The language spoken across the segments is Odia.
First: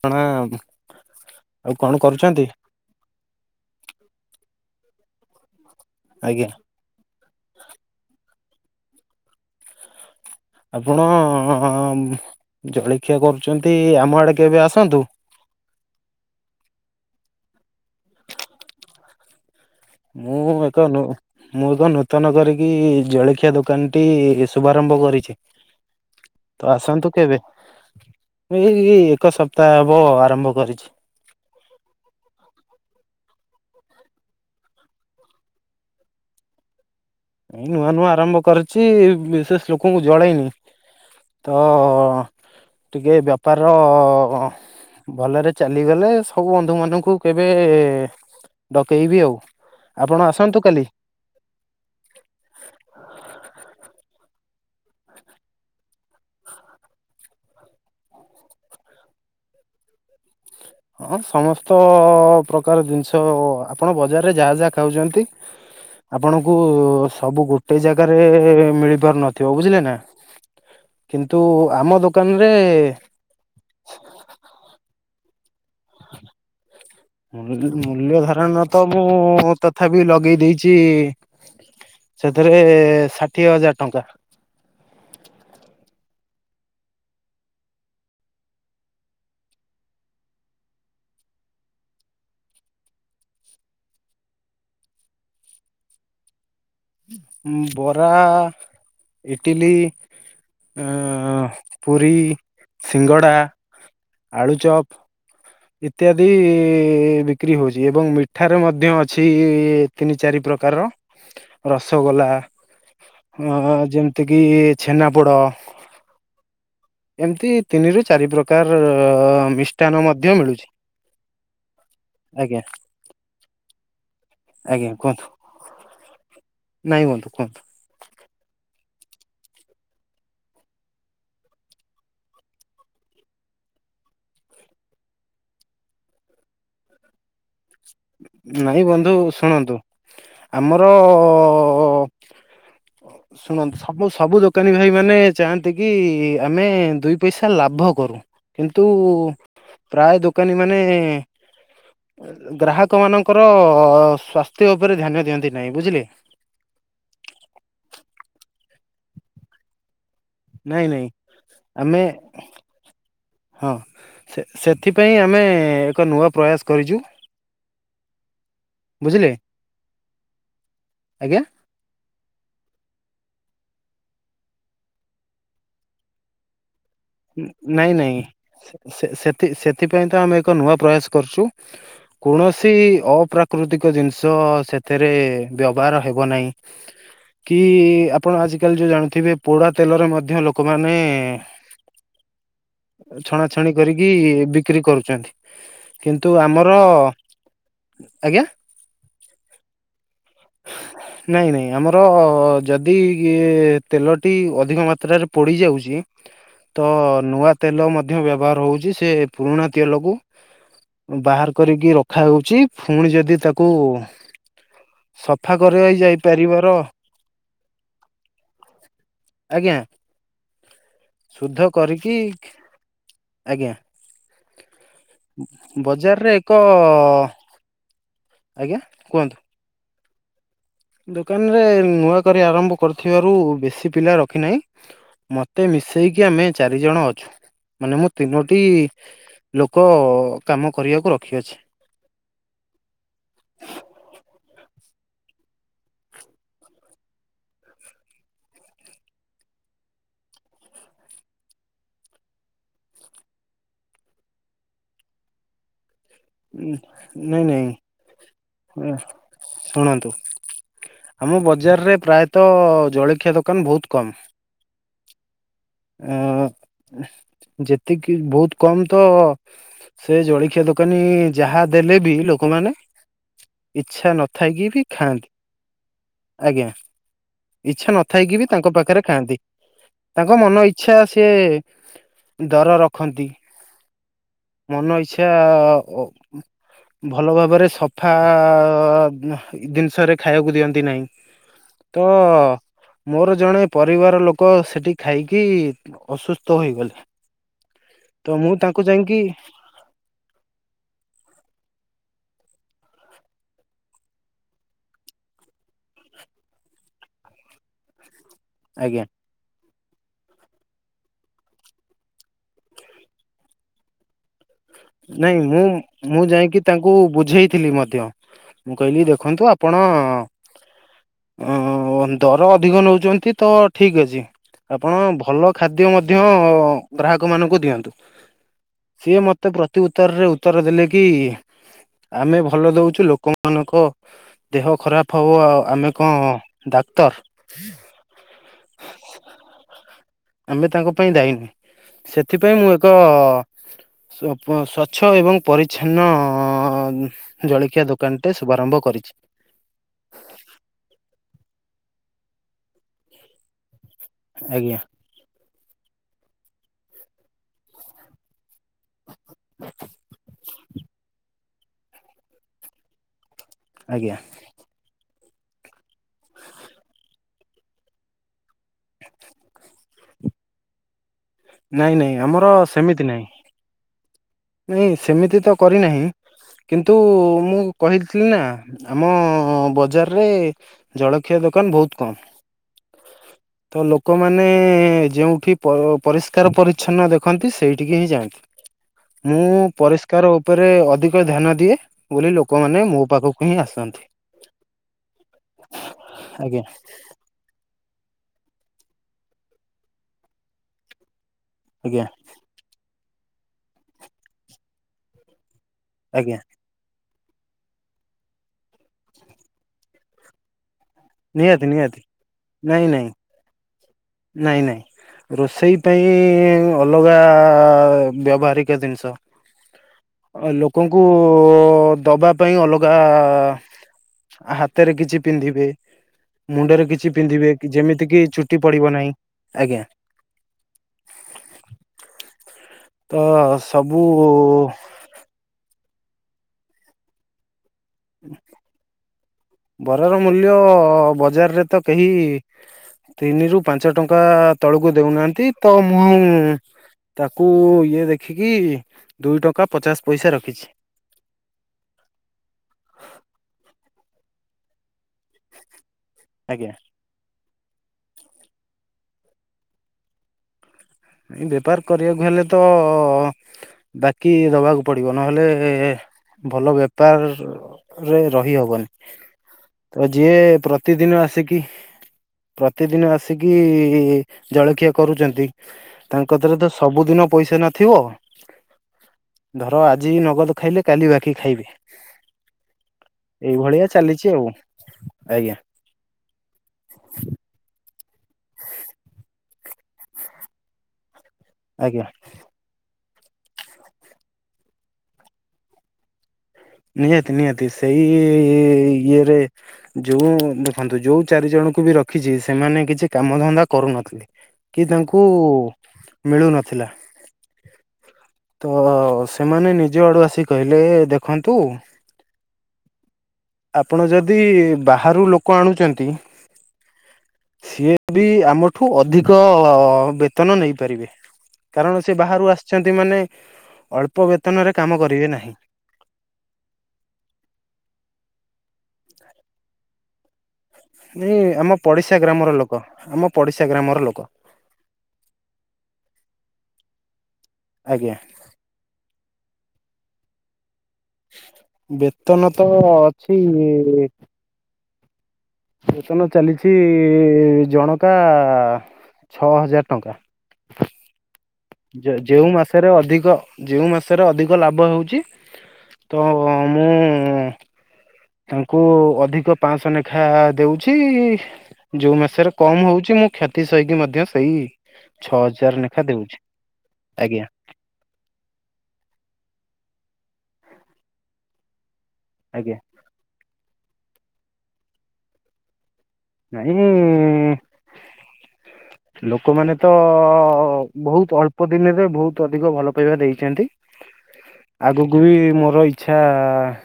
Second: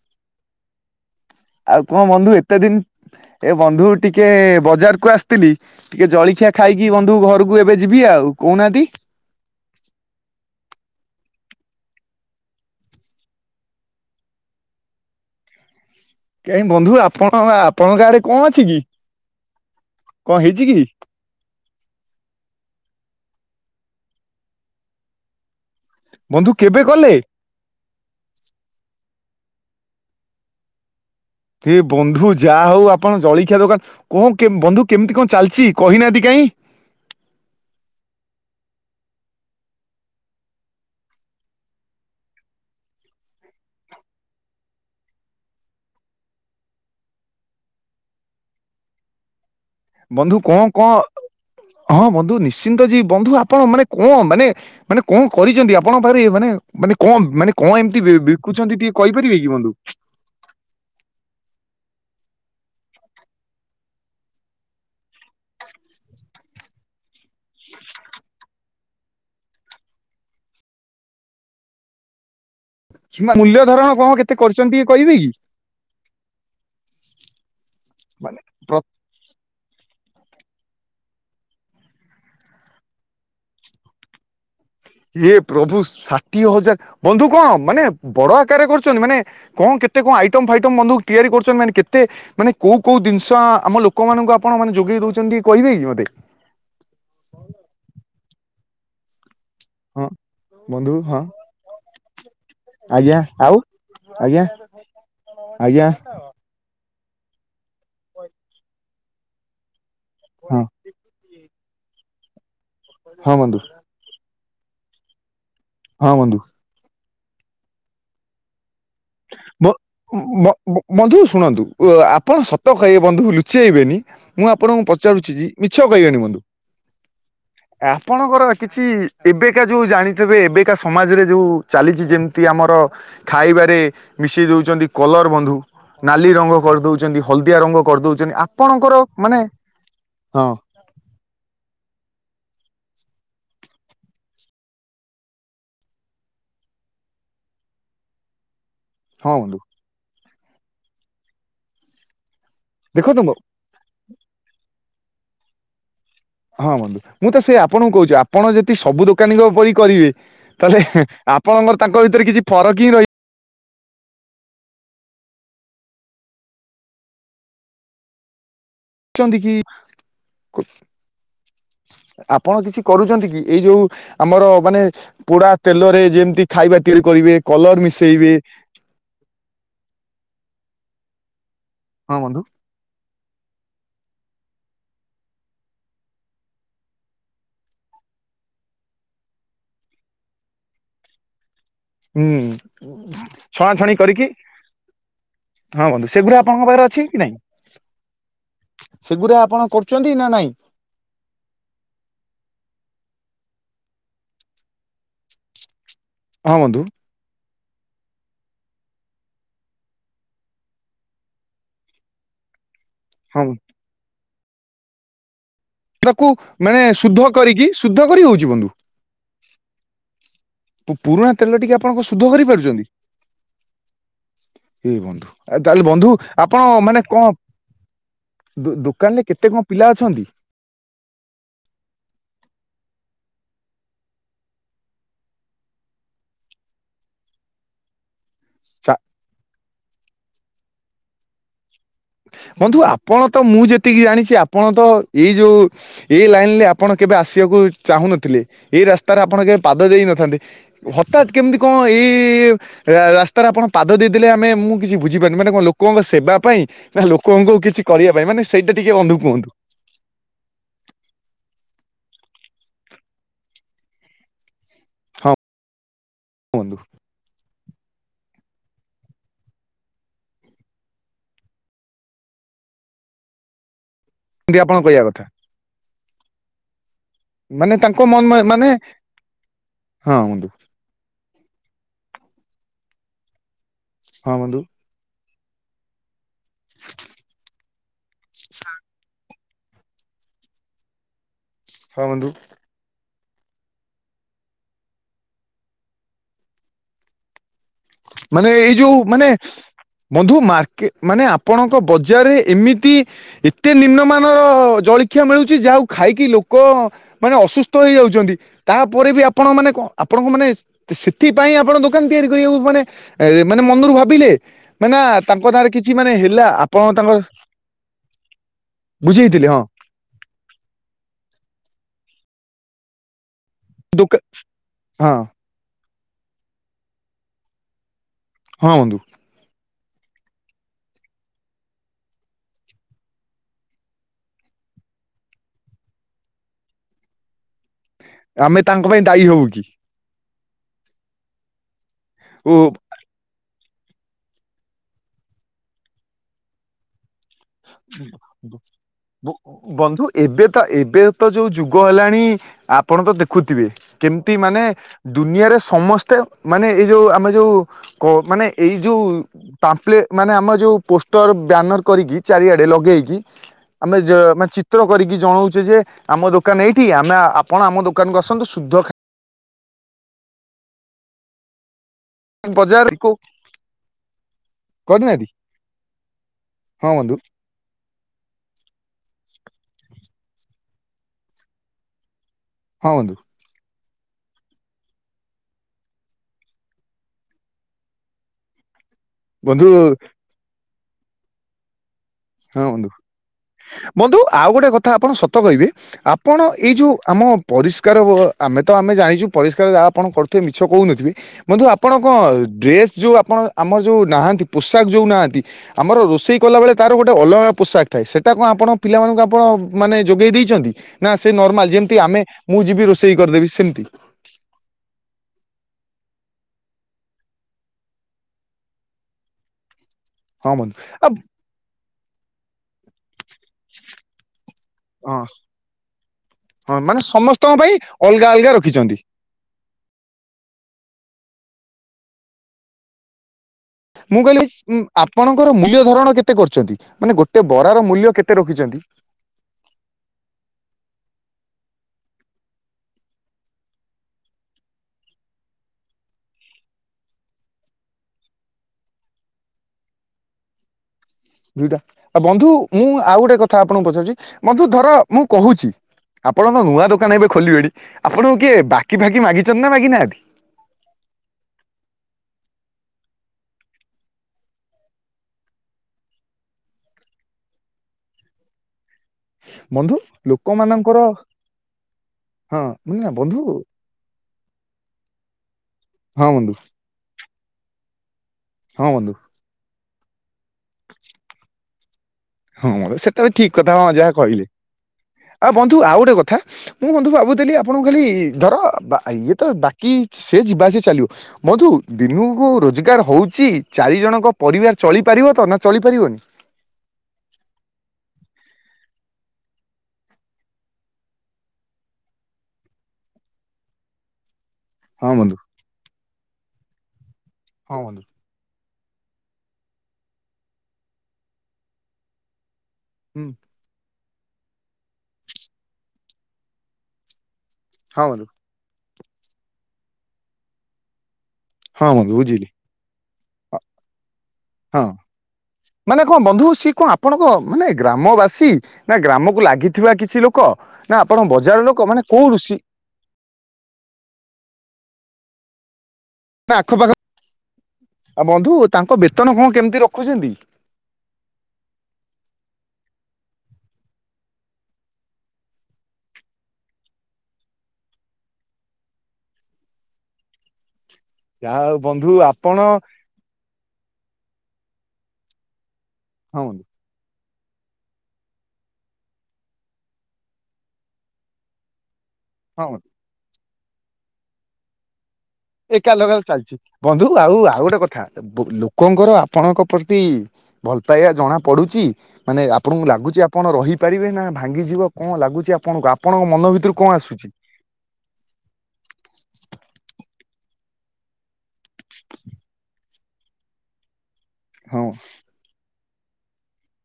କଣ ନା? ଆଉ କଣ ବନ୍ଧୁ ଏତେ ଦିନ ଏ ବନ୍ଧୁ ଟିକେ ବଜାର କୁ ଆସିଥିଲି। ଟିକେ ଆଜ୍ଞା ଜଳଖିଆ ଖାଇକି ବନ୍ଧୁ ଘରକୁ ଏବେ ଯିବି ଆଉ କହୁନାହାନ୍ତି। ଆପଣ ଜଳଖିଆ କରୁଛନ୍ତି ଆମ ଆଡେ କେବେ ଆସନ୍ତୁ? କାଇଁ ବନ୍ଧୁ ଆପଣଙ୍କ ଆଡେ କଣ ଅଛି କି? କଣ ମୁଁ ହେଇଛି କି ଏକ ମୁଁ ଏକ ନୂତନ କରିକି ଜଳଖିଆ ଦୋକାନ ଟି ଶୁଭାରମ୍ଭ କରିଛି। ବନ୍ଧୁ ତ କେବେ ଆସନ୍ତୁ କଲେ? କେବେ ଏଇ ଏକ ସପ୍ତା ତ ହବ ଆରମ୍ଭ କରିଛି। ହେ ବନ୍ଧୁ ଯାହା ହଉ ଆପଣ ଜଳଖିଆ ଦୋକାନ କଣ ବନ୍ଧୁ କେମତି କଣ ଚାଲିଛି କହିନାହାନ୍ତି କାଇଁ? ଏଇ ନୂଆ ନୂଆ ଆରମ୍ଭ କରିଛି ବିଶେଷ ଲୋକଙ୍କୁ ଜଣେଇନି। ତ ଟିକେ ବେପାରର ଭଲରେ ଚାଲିଗଲେ ସବୁ ବନ୍ଧୁ ମାନଙ୍କୁ କେବେ ଡକେଇବି ଆଉ? ଆପଣ ବନ୍ଧୁ ଆସନ୍ତୁ କଣ କାଲି। କଣ ହଁ ବନ୍ଧୁ ନିଶ୍ଚିନ୍ତ ଯେ ବନ୍ଧୁ ଆପଣ ମାନେ କଣ ମାନେ ମାନେ କଣ କରିଛନ୍ତି ଆପଣଙ୍କ ପାଖରେ ମାନେ ମାନେ କଣ ମାନେ କଣ ଏମିତି ବିକୁଛନ୍ତି ଟିକେ କହିପାରିବେ କି ଟିକେ ବନ୍ଧୁ? [inaudible] ହଁ ସମସ୍ତ ପ୍ରକାର ଜିନିଷ ଆପଣ ବଜାରରେ ଯାହା ଯାହା ଖାଉଛନ୍ତି ଆପଣଙ୍କୁ ସବୁ ଗୋଟେ ଜାଗାରେ ମିଳି ପାରୁନଥିବ ବୁଝିଲେ ନା କିନ୍ତୁ ଆମ ଦୋକାନରେ ମୂଲ୍ୟ ଧରଣ କଣ କେତେ କରିଛନ୍ତି ଟିକେ କହିବେ କି? ମୂଲ୍ୟ ମାନେ ଧାରଣ ତ ମୁଁ ତ ତଥା ବି ଲଗେଇ ଦେଇଛି ସେଥିରେ ଷାଠିଏ ହଜାର ଟଙ୍କା। ଇଏ ପ୍ରଭୁ ଷାଠିଏ ହଜାର ବନ୍ଧୁ କଣ ମାନେ ବଡ ଆକାରରେ କରୁଛନ୍ତି ମାନେ କଣ କେ କେତେ କଣ ଆଇଟମ ଫାଇଟମ ବନ୍ଧୁ ତିଆରି କରୁଛନ୍ତି ମାନେ କେତୋନେ କୋଉ କୋଉ ଜିନିଷ ଆମ ଲୋକମାନଙ୍କୁ ଆପଣ ଲଗେଇ ଦଉଛନ୍ତି କହିବେ କି ମତେ? ବରା ଇଟିଲି ହଁ ଅ ବନ୍ଧୁ ହଁ ପୁରୀ ଆଜ୍ଞା ଆଉ ଆଜ୍ଞା ଆଳୁଚପ୍ ଆଜ୍ଞା ଇତ୍ୟାଦି ବିକ୍ରି ହ ଏବଂ ମିଠାରେ ମଧ୍ୟ ଅଛି ତିନି ଚାରି ହଁ ପ୍ରକାର ରସଗୋଲା ହଁ ବନ୍ଧୁ ଅ ଯେମିତି କିି ଛେନାପୋଡ ହଁ ବନ୍ଧୁ ଏମିତି ତିନି ରୁ ଚାରି ଦିନ କାଳ ଅ ମିଷ୍ଟାନ୍ନ ମଧ୍ୟ ବ ମିଳୁଛି -ବ ବନ୍ଧୁ ଶୁଣନ୍ତୁ ଆ - ଆପଣ ଆଜ୍ଞା ସତ କହିବେ ବନ୍ଧୁ ଲୁଚେଇବେନି ମୁଁ ଆପଣଙ୍କୁ ଆଜ୍ଞା କୁହନ୍ତୁ ପଚାରୁଛି ଯି ମିଛ କହିବେନି ବନ୍ଧୁ ନାଇଁ ବନ୍ଧୁ କୁହନ୍ତୁ ଆପଣଙ୍କର କିଛି ଏବେକା ଯୋଉ ଜାଣିଥିବେ ଏବେକା ସମାଜ ରେ ଯୋଉ ଚାଲିଚି ଯେମିତି ଆମର ଖାଇବାରେ ମିଶେଇ ଦଉଛନ୍ତି କଲର ବନ୍ଧୁ ନାଲି ରଙ୍ଗ କରି ଦଉଛନ୍ତି ହଳଦିଆ ରଙ୍ଗ କରିଦଉଛନ୍ତି ନାଇଁ ଆପଣଙ୍କର ବନ୍ଧୁ ମାନେ ଶୁଣନ୍ତୁ ହଁ ଆମର ଅ ଅ ଶୁଣନ୍ତୁ ସବୁ ସବୁ ଦୋକାନୀ ଭାଇମାନେ ଚାହାଁନ୍ତି କି ଆମେ ଦି ପଇସା ଲାଭ କରୁ। କିନ୍ତୁ ହଁ ବନ୍ଧୁ ପ୍ରାୟ ଦୋକାନୀ ମାନେ ଅ ବ୍ର ତାଙ୍କ ଦେଖନ୍ତୁ ମୋ ମାନଙ୍କର ସ୍ୱାସ୍ଥ୍ୟ ଉପରେ ଧ୍ୟାନ ଦିଅନ୍ତି ନାହିଁ ବୁଝିଲେ। ହଁ ବନ୍ଧୁ ମୁଁ ତ ସେ ଆପଣଙ୍କୁ କହୁଛି ଆପଣ ଯଦି ସବୁ ଦୋକାନୀ ଙ୍କ ପରି କରିବେ। ନାଇଁ ତାହେଲେ ନାଇଁ ଆପଙ୍କର ଆମେ ତାଙ୍କ ଭିତରେ କିଛି ଫରକ୍ ହିଁ ରହି ହଁ ସେ ସେଥିପାଇଁ ଆମେ ଏକ ନୂଆ କରିଛୁ? ବୁଝିଲେ ଛନ୍ତି କି ଆଜ୍ଞା ଆପଣ କିଛି କରୁଛନ୍ତି କି? ଏଇ ଯୋଉ ଆମର ମାନେ ପୋଡା ତେଲରେ ଯେମିତି ଖାଇବା ତିଆରି କରିବେ ନ- କଲର ନାଇଁ ନାଇଁ ମିଶେଇବେ ସେ ସେ ସେଥିପାଇଁ ତ ଆମେ ଏକ ନୂଆ ପ୍ରୟାସ କରୁଛୁ ହଁ ବନ୍ଧୁ କୌଣସି ଅ ପ୍ରାକୃତିକ ଜିନିଷ ସେଥିରେ ବ୍ୟବହାର ହେବ ନାହିଁ। କି ଆପଣ ଆଜିକାଲି ଯୋଉ ଜାଣୁଥିବେ ପୋଡା ତେଲରେ ମଧ୍ୟ ଲୋକମାନେ ହୁଁ ଛଣାଛଣି କରିକି ହଁ ବନ୍ଧୁ କିନ୍ତୁ ସେଗୁଡା ଆମର ଆପଣଙ୍କ ପାଖରେ ଅଛି କି ନାଇଁ? ଆଜ୍ଞା। ସେଗୁରା ଆପଣ କରୁଚନ୍ତି ନା ନାହିଁ? ନାଇଁ ନାଇଁ ଆମର ଯଦି ତେଲଟି ଅଧିକ ମାତ୍ରାରେ ପୋଡି ଯାଉଚି। ହଁ ବନ୍ଧୁ ନୂଆ ତେଲ ମଧ୍ୟ ବ୍ୟବହାର ହୋଉଚି। ସେ ପୁରୁଣା ତେଲକୁ ବାହାର କରିକି ରଖା ହୋଉଚି। ଫୁଣି ଯଦି ହଁ ତାକୁ ସ ସଫା କାରେଆଇ ତାକୁ ଯାଇପାରିବାର ମାନେ ଶୁଦ୍ଧ କରିକି ଶୁଦ୍ଧ କରି ହଉଛି ବନ୍ଧୁ। ଆଜ୍ଞା। କେତେଳେ ଶୁଦ୍ଧ ଟିକେ ଆପଣଙ୍କ କରିକି ସୁଧ କରି ପାରୁଚନ୍ତି? ଆଜ୍ଞା ଏଇ ବନ୍ଧୁ ଆ ତାହେଲେ ବନ୍ଧୁ ବଜାରରେ ଏକ ଆପଣ ମାନେ କଣ ଆଜ୍ଞା ଦୋ-ଦୋ-ଦୋକାନ୍ ରେ କୁହନ୍ତୁ। କେତେ କଣ ପିଲା ଅଛନ୍ତି? ଦୋକାନରେ ନୂଆ କରିବା ଆରମ୍ଭ କରିୁଥିବାରୁ ବେଶୀ ପିଲା ରଖିନାହିଁ। ମତେ ମିଶେଇ କି ଆମେ ଚାରି ଜଣ ଅଛୁ ମାନେ ମୁଁ ତିନୋଟି ଚା ଲୋକ କାମ କରିବାକୁ ରଖିଅଛି। ବନ୍ଧୁ ଆପଣ ତ ମୁଁ ଯେତିକି ଜାଣିଛି ଆପଣ ତ ଏଇ ଯୋଉ ଏଇ ଲାଇନରେ ଆପଣ କେବେ ଆସିବାକୁ ଚାହୁଁନଥିଲେ ଏଇ ରାସ୍ତାରେ ଆପଣ କେ ପାଦ ଦେଇ ନଥାନ୍ତି। ହଟାତ୍ କେମିତି କଣ ଏଇ ରା -ରାସ୍ତା ରେ ଆପଣ ପାଦ ଦେଇ ଦେଲେ ଆମେ ମୁଁ କିଛି ବୁଝିପାରୁନି ମାନେ କଣ ଲୋକଙ୍କ ସେବା ପାଇଁ ନା ନାଇଁ ଲୋକଙ୍କୁ କିଛି କରିବା ପାଇଁ ମାନେ ସେଇଟା ଟିକେ ନାଇଁ ବନ୍ଧୁ କୁହନ୍ତୁ ଶୁଣନ୍ତୁ ଆମ ବଜାରରେ ପ୍ରାୟତଃ ଜଳଖିଆ ଦୋକାନ ବୋହୁତ କମ୍। ହଁ ଆଁ କୁହନ୍ତୁ ଯେ ଏତିକି ବୋହୁତ୍ କମ୍ ତ ସେ ଜଳିଖିଆ ଦୋକାନ ନି ଯାହା ଦେଲେ ବି ଲୋକ ମାନେ ଇଚ୍ଛା ଏମିତି ନଥାଇକି ଆପଣ ବି କହିବା କଥା। ଖାଆନ୍ତି ଆଜ୍ଞା। ମାନେ ଇଚ୍ଛା ତାଙ୍କ ମନ ନଥାଇକି ବି ମାନେ ତାଙ୍କ ପାଖରେ ଖାଆନ୍ତି ହଁ ତାଙ୍କ ବନ୍ଧୁ ମନ ଇଚ୍ଛା ସେ ସେ ଦର ରଖନ୍ତି। ହଁ ବନ୍ଧୁ। ମନ ଅ ଇଚ୍ଛା ଅଉ। ଭଲ ଭାବରେ ସଫା ଜିନିଷରେ ଖାଇବାକୁ ଦିଅନ୍ତି ନାହିଁ। ତ ହଁ ବନ୍ଧୁ ମୋର ଜଣେ ପରିବାର ଲୋକ ସେଠି ଖାଇକି ଅସୁସ୍ଥ ହୋଇଗଲେ। ତ ମାନେ ମୁଁ ଏଇ ତାଙ୍କୁ ଯୋଉ ଯାଇକି ମାନେ ବନ୍ଧୁ ମାର୍କେ ମାନେ ଆପଣଙ୍କ ବଜାରରେ ଏମିତି ଏତେ ନିମ୍ନମାନର ଜଳଖିଆ ମିଳୁଛି ଯାହାକୁ ଖାଇକି ଲୋକମାନେ ଅସୁସ୍ଥ ହେଇଯାଉଛନ୍ତି। ଆଜ୍ଞା ତାପରେ ବି ଆପଣ ମାନେ ଆପଣଙ୍କୁ ମାନେ ସେଥିପାଇଁ ଆପଣ ଦୋକାନ ତିଆରି କରିବାକୁ ମାନେ ଏ ମାନେ ମନରୁ ଭାବିଲେ। ମାନେ ନାଇଁ ତାଙ୍କ ନାଁରେ କିଛି ମାନେ ମୁଁ-ମୁଁ ହେଲା ଯାଇକି ଆପଣ ତାଙ୍କୁ ତାଙ୍କର ବୁଝେଇଥିଲି ମଧ୍ୟ। ମୁଁ କହିଲି ବୁଝେଇଥିଲେ ଦେଖନ୍ତୁ ହଁ ଆପଣ ଅ ଦର ଅଧିକ ନେଉଛନ୍ତି ତ ଠିକ ଦୋକା ଅଛି। ଆପଣ ହଁ ଭଲ ଖାଦ୍ୟ ଖାଦ୍ୟ ମଧ୍ୟ ଗ୍ରାହକ ମାନଙ୍କୁ ଦିଅନ୍ତୁ। ହଁ ବନ୍ଧୁ। ସିଏ ମତେ ପ୍ରତି ଉତ୍ତରରେ ଉତ୍ତର ଦେଲେ କି ଆମେ ଭଲ ଦଉଛୁ ଲୋକମାନଙ୍କ ଦେହ ଖରାପ ହବ ଆଉ ଆମେ କଣ ଡାକ୍ତର। ଆମେ ତାଙ୍କ ପାଇଁ ଦାୟୀ ହବୁ କି? ଆମେ ତାଙ୍କ ପାଇଁ ଦାୟୀ ନୁହେଁ। ଓ ସେଥିପାଇଁ ମୁଁ ଏକ ସ୍ଵଚ୍ଛ ଏବଂ ପରିଚ୍ଛନ୍ନ ଜଳଖିଆ ଦୋକାନଟେ ଶୁଭାରମ୍ଭ କରିଛି। ବନ୍ଧୁ ଏବେ ତ-ଏବେ ତ ଯୋଉ ଯୁଗ ହେଲାଣି। ଆପଣ ତ ଦେଖୁଥିବେ କେମତି ମାନେ ଆଜ୍ଞା ଦୁନିଆରେ ସମସ୍ତେ ମାନେ ଏଇ ଯୋଉ ଆମ ଯୋଉ ମାନେ ଏଇ ଯୋଉ ପାମ୍ପେଲେ ମାନେ ଆମେ ଯୋଉ ପୋଷ୍ଟର ବ୍ୟାନର କରିଛି ଚାରି ଆଡେ଼ ଲଗେଇକି ଆମେ ଯ ଆଜ୍ଞା ମା ଚିତ୍ର କରିକି ଜଣାଉଛେ ଯେ ଆମ ଦୋକାନ ଏଇଠି ଆମେ ଆପଣ ଆମ ଦୋକାନକୁ ଆସନ୍ତୁ ଶୁଦ୍ଧ ଖାଇ ହ ନାଇଁ ନାଇଁ ଆମର ବଜାର ସେମିତି ନାହିଁ। ନାଇଁ କରିନାହାନ୍ତି ସେମିତି ତ କରିନାହିଁ ହଁ କିନ୍ତୁ ବନ୍ଧୁ ମୁଁ କହିଥିଲି ନା ଆମ ହଁ ବଜାରରେ ଜଳଖିଆ ଦୋକାନ ବହୁତ କମ୍। ହଁ ବନ୍ଧୁ। ତ ଲୋକମାନେ ଯେଉଁଠି ପରିଷ୍କାର ପରିଚ୍ଛନ୍ନ ଦେଖନ୍ତି ସେଇଠିକି ହିଁ ଯାଆନ୍ତି। ମୁଁ ବନ୍ଧୁ ପରିଷ୍କାର ଉପରେ ଅଧିକ ଧ୍ୟାନ ଦିଏ ବୋଲି ହଁ ବନ୍ଧୁ ଲୋକମାନୋନ ମୋ ପାଖକୁ ହିଁ ଆସନ୍ତି। ବନ୍ଧୁ ଆଉ ଗୋଟେ କଥା ଆପଣ ସତ କହିବେ ଆପଣ ଆଜ୍ଞା ଏଇ ଯୋଉ ଆମ ପରିଷ୍କା ପରିଷ୍କାର ଆମେ ତ ଆମେ ଜାଣିଛୁ ପରିଷ୍କାର ଯାହା ଆପଣ କରୁଥିବେ ମିଛ କହୁନଥିବେ। ବନ୍ଧୁ ଆପଣ ଆଜ୍ଞା କଣ ଡ୍ରେସ୍ ଯୋଉ ଆପଣ ଆମର ଯେଉଁ ନାହାନ୍ତି ପୋଷାକ ଯୋଉଁ ନାହାନ୍ତି। ଆମର ଆଜ୍ଞା ରୋଷେଇ କଲାବେଳେ ତାର ଗୋଟେ ଅଲଗା ପୋଷାକ ଥାଏ ସେଟା କଣ ଆପଣ ପିଲାମାନଙ୍କୁ ଆପଣ ମାନେ ଯୋଗେଇ ଦେଇଛନ୍ତି। ନା ସେ ନିହାତି ନର୍ମାଲ ଯେମିତି ନିହାତି ଆମେ ମୁଁ ଯିବି ନାଇଁ ନାଇଁ ରୋଷେଇ କରିଦେବି ସେମିତି। ନାଇଁ ନାଇଁ ରୋଷେଇ ପାଇଁ ଅଲଗା ବ୍ୟବହାରିକ ଜିନିଷ ହଁ ବନ୍ଧୁ ଲୋକଙ୍କୁ ଆ ଦବା ପାଇଁ ଅଲଗା ଆ ହାତରେ କିଛି ହଁ ପିନ୍ଧିବେ। ହଁ ମୁଣ୍ଡରେ ମାନେ କିଛି ପିନ୍ଧିବେ ସମସ୍ତଙ୍କ ପାଇଁ ଯେମିତି କିି ଅଲଗା ଅଲଗା ଚୁଟି ପଡିବ ରଖିଛନ୍ତି ନାହିଁ। ଆଜ୍ଞା, ତ ସବୁ ମୁଁ କହିଲି ଆପଣଙ୍କର ମୂଲ୍ୟ ଧରଣ କେତେ କରୁଛନ୍ତି ମାନେ ଗୋଟେ ବରାର ମୂଲ୍ୟ କେତେ ରଖିଛନ୍ତି‌? ବରର ମୂଲ୍ୟ ବଜାରରେ ତ କେହି ତିନିରୁ ପାଞ୍ଚ ଟଙ୍କା ତଳକୁ ଦଉନାହାନ୍ତି ତ ମୁଁ ତାକୁ ଇଏ ଦେଖିକି ଦୁଇ ଟଙ୍କା ପଚାଶ ପଇସା ରଖିଛି। ଦୁଇଟା ଆଉ ବନ୍ଧୁ ମୁଁ ଆଉ ଗୋଟେ କଥା ଆପଣଙ୍କୁ ପଚାରୁଛି, ବନ୍ଧୁ ଧର ମୁଁ କହୁଛି ଆପଣ ତ ଆଜ୍ଞା। ନୂଆ ଦୋକାନ ଏବେ ଖୋଲିବେଣି, ଆପଣଙ୍କୁ କିଏ ବାକି ଫାକି ମାଗିଛନ୍ତି ନା ମାଗିନାହାନ୍ତି। ଏ ବେପାର କରିବାକୁ ହେଲେ ତ ବାକି ଦବାକୁ ପଡିବ, ନହେଲେ ଭଲ ବେପାର ରେ ରହିହବନି। ବନ୍ଧୁ ତ ଯିଏ ଲୋକମାନଙ୍କର ପ୍ରତିଦିନ ଆସିକି ହଁ ମାନେ ନା ପ୍ରତିଦିନ ବନ୍ଧୁ ଆସିକି ଜଳଖିଆ କରୁଛନ୍ତି, ହଁ ତାଙ୍କ ବନ୍ଧୁ ରେ ତ ସବୁଦିନ ପଇସା ନଥିବ। ହଁ ବନ୍ତୁ [unintelligible] ଧର ଆଜି ନଗଦ ଖାଇଲେ, କାଲି ବାକି ଖାଇବେ। ହଁ [unintelligible] ସେଟା ବି ଠିକ କଥା ହ ଏଇଭଳିଆ ଯାହା ଚାଲିଛି କହିଲେ। ଆଉ ଆଉ ଆଜ୍ଞା ବନ୍ଧୁ ଆଉ ଗୋଟେ କଥା, ମୁଁ ବନ୍ଧୁ ଭାବୁଥିଲି ଆପଣଙ୍କୁ କହିଲ ଧର, ଇଏ ତ ବାକି ସେ ଯିବା ସେ ଚାଲିବ ବନ୍ଧୁ ଆଜ୍ଞା। ଦିନୁକୁ ରୋଜଗାର ହଉଛି ଚାରି ଜଣଙ୍କ ପରିବାର ଚଳିପାରିବ ତ ନା ଚଳି ପାରିବନି? ନିହାତି, ନିହାତି, ସେଇ ଇଏରେ ଯୋଉ ଦେଖନ୍ତୁ ଯୋଉ ଚାରି ଜଣଙ୍କୁ ବି ରଖିଛି, ସେମାନେ କିଛି କାମ ଧନ୍ଦା କରୁନଥିଲେ। କି ହଁ ତାଙ୍କୁ ବନ୍ଧୁ ମିଳୁନଥିଲା। ହଁ ବନ୍ଧୁ। ତ ସେମାନେ ନିଜ ଆଡୁ ଆସିିକି କହିଲେ, ଦେଖନ୍ତୁ ହୁଁ ଆପଣ ଯଦି ବାହାରୁ ଲୋକ ଆଣୁଛନ୍ତି, ସିଏ ହଁ ବି ବନ୍ଧୁ ଆମ ଠୁ ଅଧିକ ବେତନ ନେଇପାରିବେ, ହଁ କାରଣ ବନ୍ଧୁ ସେ ବୁଝିଲି। ବାହାରୁ ଆସିଛନ୍ତି ମାନେ ଅଳ୍ପ ବେତନରେ ହଁ କାମ କରିବେ ନାହିଁ। ମାନେ କଣ ବନ୍ଧୁ ସିଏ କଣ ଆପଣଙ୍କ ମାନେ ଗ୍ରାମବାସୀ ନା ଗ୍ରାମକୁ ଲାଗିଥିବା କିଛି ଲୋକ ନା ଆପଣ ଏଇ ବଜାର ଆମ ଲୋକ ମାନେ ପଡିଶା କୋଉ ଗ୍ରାମର ଋଷି ଲୋକ, ଆମ ପଡିଶା ଗ୍ରାମର ଲୋକ। ଆଖପାଖ, ଆଜ୍ଞା। ଆଉ ବନ୍ଧୁ ତାଙ୍କ ବେତନ କଣ କେମିତି ରଖୁଛନ୍ତି? ବେତନ ତ ଅଛି? ଵେତନ ଚାଲିଛି ଜଣକା ଛଅ ହଜାର ଟଙ୍କା। [inaudible] ଯାହା ହଉ ବନ୍ଧୁ ଯଉଁ ଆପଣ ମାସରେ ଅଧିକ, ଯେଉଁ ମାସରେ ଅଧିକ ଲାଭ ହଉଛି ତ ହଁ ବନ୍ଧୁ ମୁଁ ତାଙ୍କୁ ଅଧିକ ପାଞ୍ଚଶହ ଲେଖା ଦଉଛି। ଯୋଉ ମାସରେ ହଁ କମ ବନ୍ଧୁ ହଉଛି, ମୁଁ କ୍ଷତି ସହିକି ମଧ୍ୟ ସେଇ ଛଅ ହଜାର ଏକା ଲେଖା ଲଗା ଦେଉଛି ଚାଲିଛି, ବନ୍ଧୁ ଆଉ ଆଜ୍ଞା ଆଉ ଗୋଟେ କଥା ଲୋକଙ୍କର ଆପଣଙ୍କ ଭଲ ପାଇବା ଜଣା ପଡୁଛି, ମାନେ ଆଜ୍ଞା ଆପଣଙ୍କୁ ଲାଗୁଚି ଆପଣ ର ପାରିବେ ନା ଭାଙ୍ଗିଯିବ କଣ ଲାଗୁଚି ଆପଣଙ୍କୁ ଆପଣଙ୍କ ମନ ଭିତରୁ ନାଇଁ କଣ ଆସୁଛି? ଲୋକମାନେ ତ ହ ବହୁତ ଅଳ୍ପ ଦିନରେ, ବହୁତ ଅଧିକ ଭଲ ପାଇବା ଦେଇଛନ୍ତି। ହଁ ଆଗକୁ ବି ମୋର ଇଚ୍ଛା,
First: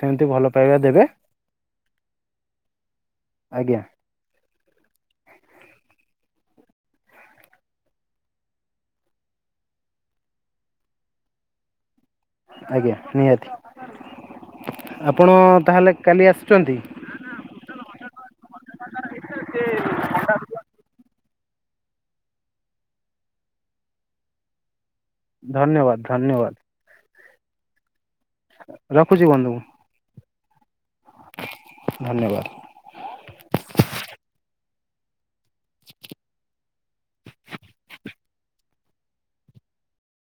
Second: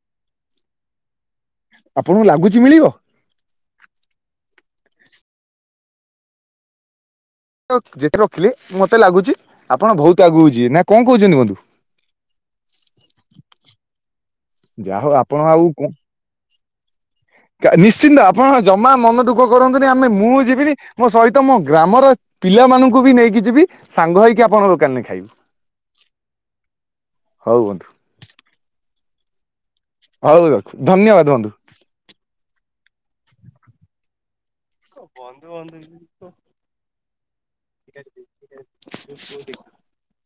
ସେମିତି ଭଲ ପାଇବା ଦେବେ ଆପଣଙ୍କୁ ଲାଗୁଛି ମିଳିବ? ଆଜ୍ଞା। ଯେତେ ରଖିଲେ, ମତେ ଲାଗୁଛି ଆପଣ ବହୁତ ଆଗକୁ ଯିବେ, ନା କଣ କହୁଛନ୍ତି ବନ୍ଧୁ? ଆଜ୍ଞା, ନିହାତି, ଯାହା ହଉ ଆପଣ ଆଉ ତାହେଲେ କାଲି ଆସୁଛନ୍ତି? ନିଶ୍ଚିନ୍ତ, ଆପଣ ଜମା ମନ ଦୁଃଖ କରନ୍ତୁନି ଆମେ ମୁଁ ଯିବିନି ମୋ ସହିତ ତମ ଗ୍ରାମର ପିଲାମାନଙ୍କୁ ବି ନେଇକି ଯିବି ସାଙ୍ଗ ହେଇକି ଆପଣଙ୍କ ଦୋକାନ ଧନ୍ୟବାଦ, ଧନ୍ୟବାଦ। ହଉ ବନ୍ଧୁ। ରଖୁଛି ବନ୍ଧୁ। ଧନ୍ୟବାଦ। [unintelligible] କ ବନ୍ଦୁ [unintelligible] [unintelligible]